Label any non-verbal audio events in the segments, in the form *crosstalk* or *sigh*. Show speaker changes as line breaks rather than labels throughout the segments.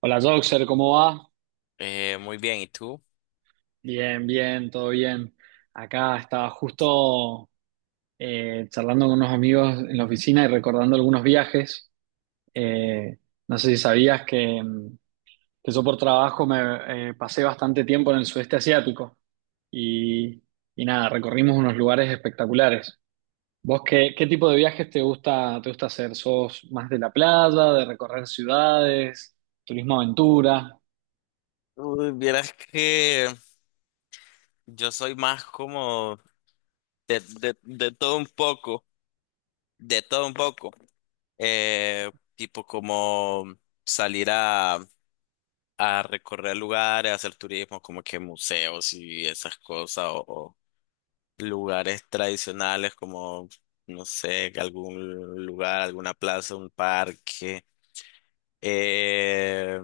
Hola Joxer, ¿cómo va?
Muy bien, ¿y tú?
Bien, bien, todo bien. Acá estaba justo charlando con unos amigos en la oficina y recordando algunos viajes. Eh, no sé si sabías que, que yo por trabajo me pasé bastante tiempo en el sudeste asiático y, y nada, recorrimos unos lugares espectaculares. ¿Vos qué tipo de viajes te gusta hacer? ¿Sos más de la playa, de recorrer ciudades, turismo aventura?
Uy, vieras que yo soy más como de todo un poco, de todo un poco. Tipo como salir a recorrer lugares, hacer turismo, como que museos y esas cosas, o lugares tradicionales como, no sé, algún lugar, alguna plaza, un parque. Eh,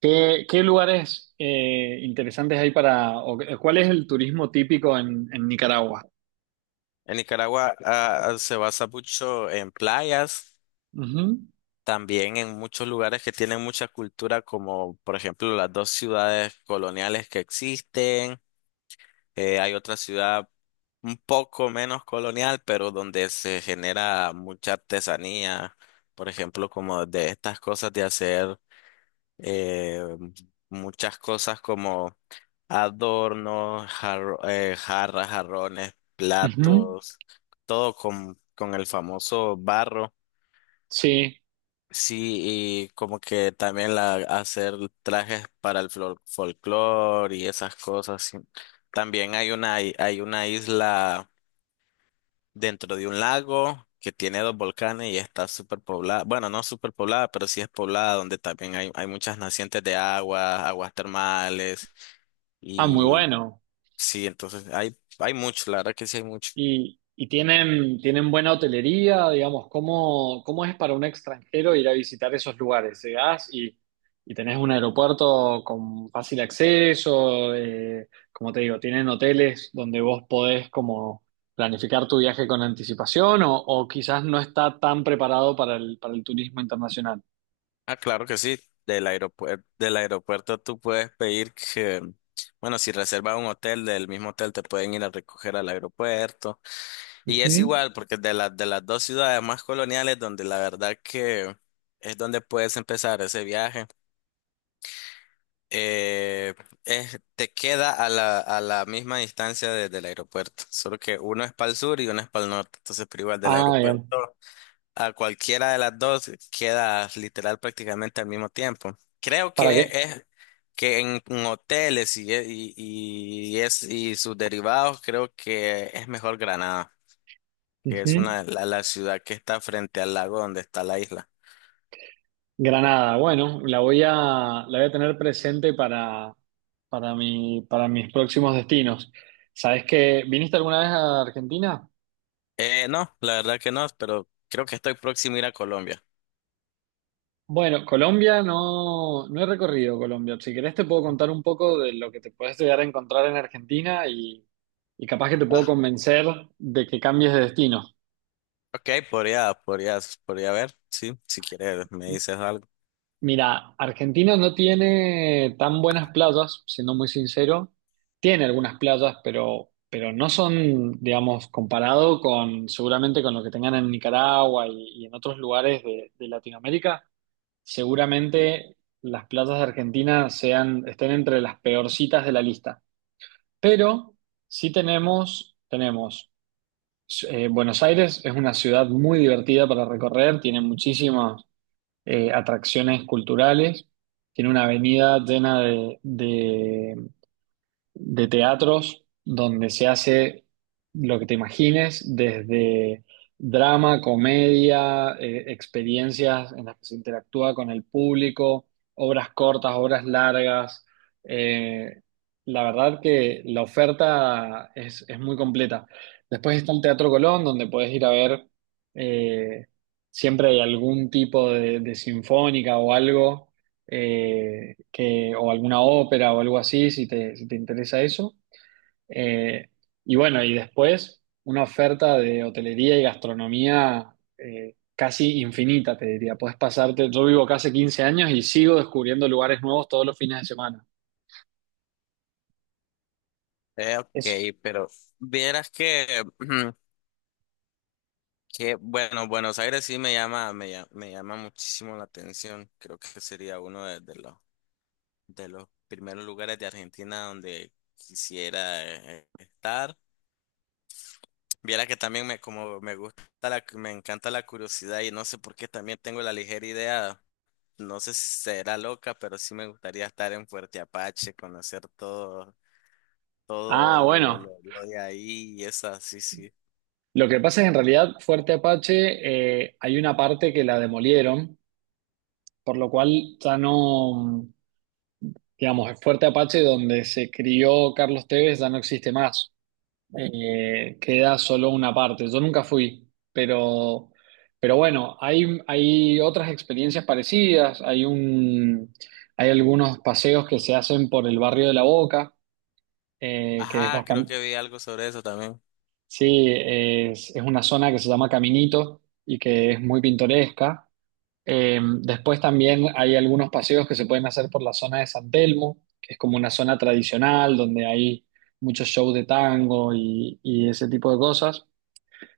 Qué lugares interesantes hay cuál es el turismo típico en Nicaragua?
En Nicaragua se basa mucho en playas,
Ujú,
también en muchos lugares que tienen mucha cultura, como por ejemplo las dos ciudades coloniales que existen. Hay otra ciudad un poco menos colonial, pero donde se genera mucha artesanía, por ejemplo, como de estas cosas de hacer eh, muchas cosas como adornos, jarras, jarrones,
ujú,
platos, todo con el famoso barro.
sí,
Sí, y como que también hacer trajes para el folclore y esas cosas. Sí. También hay una isla dentro de un lago que tiene dos volcanes y está súper poblada. Bueno, no súper poblada, pero sí es poblada, donde también hay muchas nacientes de agua, aguas termales.
ah, muy bueno.
Sí, entonces hay mucho, la verdad que sí hay mucho.
Y tienen buena hotelería, digamos, cómo es para un extranjero ir a visitar esos lugares? Llegás y tenés un aeropuerto con fácil acceso, como te digo, tienen hoteles donde vos podés como planificar tu viaje con anticipación o quizás no está tan preparado para para el turismo internacional.
Ah, claro que sí. Del aeropuerto tú puedes pedir que, bueno, si reservas un hotel, del mismo hotel te pueden ir a recoger al aeropuerto. Y es
Ujú.
igual, porque de las dos ciudades más coloniales, donde la verdad que es donde puedes empezar ese viaje, eh, te queda a a la misma distancia desde el aeropuerto. Solo que uno es para el sur y uno es para el norte. Entonces, pero igual del
Ah,
aeropuerto,
bien.
a cualquiera de las dos queda literal prácticamente al mismo tiempo. Creo
¿Para
que
qué?
es que en hoteles y sus derivados, creo que es mejor Granada, que es
Ujú.
la ciudad que está frente al lago donde está la isla.
Granada, bueno, la voy a tener presente para para mis próximos destinos. ¿Sabes que viniste alguna vez a Argentina?
No, la verdad que no, pero creo que estoy próximo a ir a Colombia.
Bueno, Colombia no, no he recorrido Colombia. Si querés te puedo contar un poco de lo que te puedes llegar a encontrar en Argentina y capaz que te puedo
Ah,
convencer de que cambies de destino.
ok, podría, podría, podría ver, sí, si quieres me dices algo.
Mira, Argentina no tiene tan buenas playas, siendo muy sincero. Tiene algunas playas, pero no son, digamos, comparado con seguramente con lo que tengan en Nicaragua y en otros lugares de Latinoamérica. Seguramente las playas de Argentina sean, estén entre las peorcitas de la lista. Pero sí tenemos, Buenos Aires es una ciudad muy divertida para recorrer, tiene muchísimos atracciones culturales, tiene una avenida llena de teatros donde se hace lo que te imagines, desde drama, comedia, experiencias en las que se interactúa con el público, obras cortas, obras largas. Eh, la verdad que la oferta es muy completa. Después está el Teatro Colón, donde puedes ir a ver, eh, siempre hay algún tipo de sinfónica o algo o alguna ópera o algo así, si te interesa eso. Eh, y bueno, y después una oferta de hotelería y gastronomía casi infinita, te diría. Puedes pasarte, yo vivo acá hace 15 años y sigo descubriendo lugares nuevos todos los fines de semana. Es,
Ok, pero vieras que *clears throat* que bueno, Buenos Aires sí me llama, me llama, me llama muchísimo la atención. Creo que sería uno de los primeros lugares de Argentina donde quisiera estar. Viera que también me gusta me encanta la curiosidad y no sé por qué también tengo la ligera idea, no sé si será loca, pero sí me gustaría estar en Fuerte Apache, conocer todo, todo
ah, bueno,
lo de ahí y esa, sí, sí.
lo que pasa es que en realidad Fuerte Apache hay una parte que la demolieron, por lo cual ya no... Digamos, el Fuerte Apache, donde se crió Carlos Tevez, ya no existe más. Eh, queda solo una parte. Yo nunca fui, pero bueno, hay otras experiencias parecidas. Hay algunos paseos que se hacen por el barrio de La Boca, que es
Ajá, creo
bastante,
que vi algo sobre eso también.
sí, es una zona que se llama Caminito y que es muy pintoresca. Después también hay algunos paseos que se pueden hacer por la zona de San Telmo, que es como una zona tradicional donde hay muchos shows de tango y ese tipo de cosas.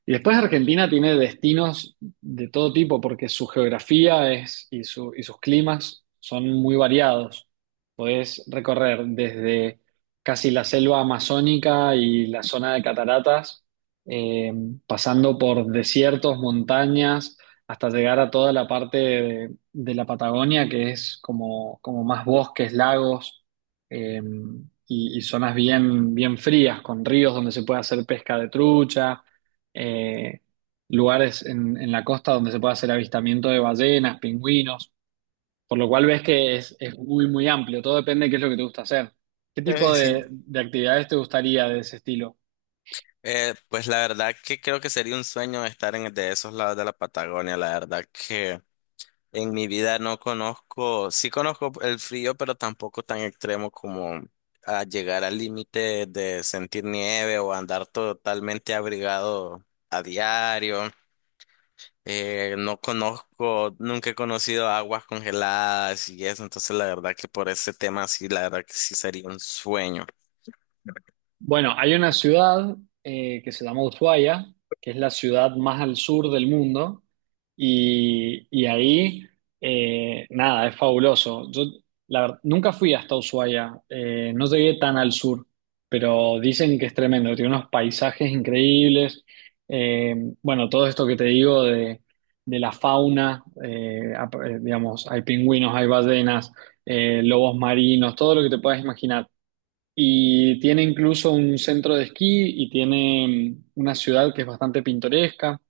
Y después Argentina tiene destinos de todo tipo porque su geografía y sus climas son muy variados. Podés recorrer desde casi la selva amazónica y la zona de cataratas, eh, pasando por desiertos, montañas, hasta llegar a toda la parte de la Patagonia, que es como, como más bosques, lagos, eh, y zonas bien, bien frías, con ríos donde se puede hacer pesca de trucha eh, lugares en la costa donde se puede hacer avistamiento de ballenas, pingüinos, por lo cual ves que es muy, muy amplio. Todo depende de qué es lo que te gusta hacer. ¿Qué tipo
Sí.
de actividades te gustaría de ese estilo?
Pues la verdad que creo que sería un sueño estar en de esos lados de la Patagonia. La verdad que en mi vida no conozco, sí conozco el frío, pero tampoco tan extremo como a llegar al límite de sentir nieve o andar totalmente abrigado a diario. No conozco, nunca he conocido aguas congeladas y eso, entonces la verdad que por ese tema sí, la verdad que sí sería un sueño.
Bueno, hay una ciudad que se llama Ushuaia, que es la ciudad más al sur del mundo, y ahí, nada, es fabuloso. Yo, la verdad, nunca fui hasta Ushuaia, no llegué tan al sur, pero dicen que es tremendo, que tiene unos paisajes increíbles. Eh, bueno, todo esto que te digo de la fauna, digamos, hay pingüinos, hay ballenas, lobos marinos, todo lo que te puedas imaginar. Y tiene incluso un centro de esquí y tiene una ciudad que es bastante pintoresca.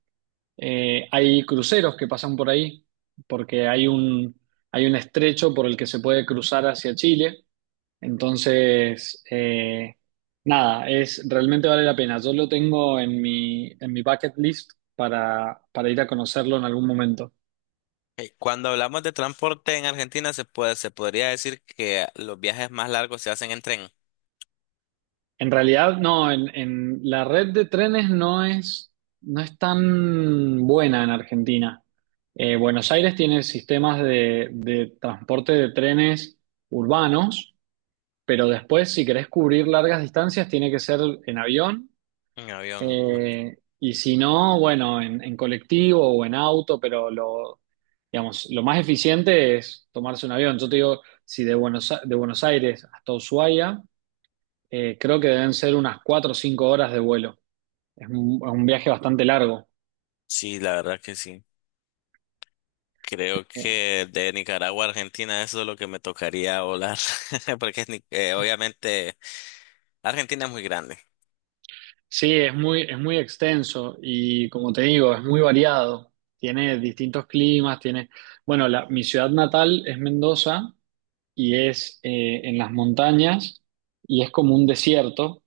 Hay cruceros que pasan por ahí porque hay un estrecho por el que se puede cruzar hacia Chile. Entonces, nada, es, realmente vale la pena. Yo lo tengo en en mi bucket list para ir a conocerlo en algún momento.
Cuando hablamos de transporte en Argentina, se puede, se podría decir que los viajes más largos se hacen en tren,
En realidad, no, en la red de trenes no es tan buena en Argentina. Buenos Aires tiene sistemas de transporte de trenes urbanos, pero después, si querés cubrir largas distancias, tiene que ser en avión.
en avión.
Eh, y si no, bueno, en colectivo o en auto, digamos, lo más eficiente es tomarse un avión. Yo te digo, si de Buenos Aires hasta Ushuaia creo que deben ser unas cuatro o cinco horas de vuelo. Es un viaje bastante largo.
Sí, la verdad que sí. Creo
Eh,
que de Nicaragua a Argentina eso es lo que me tocaría volar, *laughs* porque es obviamente Argentina es muy grande.
sí, es es muy extenso y como te digo, es muy variado. Tiene distintos climas, tiene... Bueno, mi ciudad natal es Mendoza y es en las montañas y es como un desierto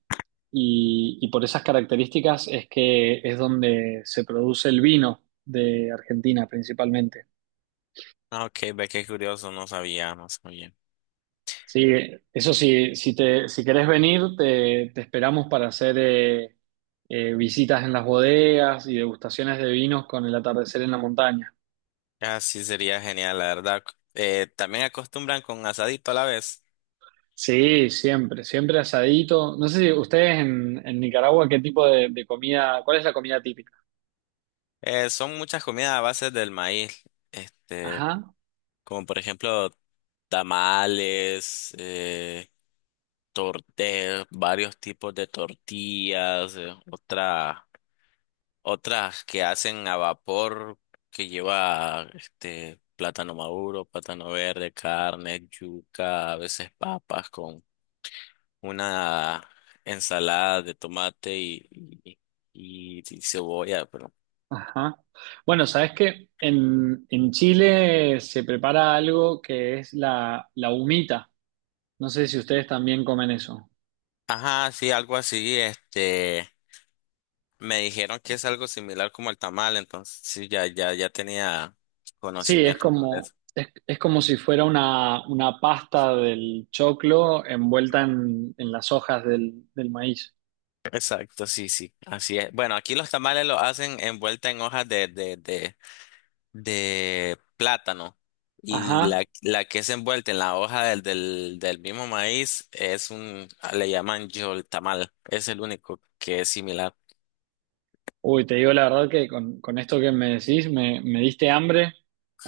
y por esas características es que es donde se produce el vino de Argentina principalmente.
Ah, ok, ve qué curioso, no sabía, no sabía.
Sí, eso sí, si querés venir, te esperamos para hacer visitas en las bodegas y degustaciones de vinos con el atardecer en la montaña.
Ah, sí, sería genial, la verdad. También acostumbran con asadito a la vez.
Sí, siempre, siempre asadito. No sé si ustedes en Nicaragua, ¿qué tipo de comida, cuál es la comida típica?
Son muchas comidas a base del maíz. Este,
Ajá,
como por ejemplo tamales, varios tipos de tortillas, otras que hacen a vapor que lleva este plátano maduro, plátano verde, carne, yuca, a veces papas con una ensalada de tomate y cebolla, pero
ajá. Bueno, sabes que en Chile se prepara algo que es la humita. No sé si ustedes también comen eso.
ajá, sí, algo así, este me dijeron que es algo similar como el tamal, entonces sí, ya, ya, ya tenía
Sí,
conocimiento sobre eso.
es como si fuera una pasta del choclo envuelta en las hojas del maíz.
Exacto, sí, sí, así es. Bueno, aquí los tamales lo hacen envuelta en hojas de plátano y
Ajá.
la que es envuelta en la hoja del mismo maíz es un, le llaman yol tamal, es el único que es similar. *laughs*
Uy, te digo la verdad que con esto que me decís me diste hambre,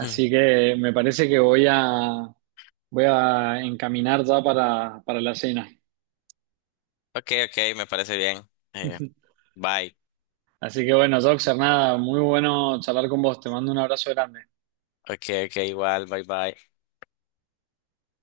Hmm.
que me parece que voy a encaminar ya para la cena.
Ok, ok, me parece bien.
*laughs*
Bye.
Así que bueno, Joxer, nada, muy bueno charlar con vos, te mando un abrazo grande.
Ok, ok, igual, bye, bye.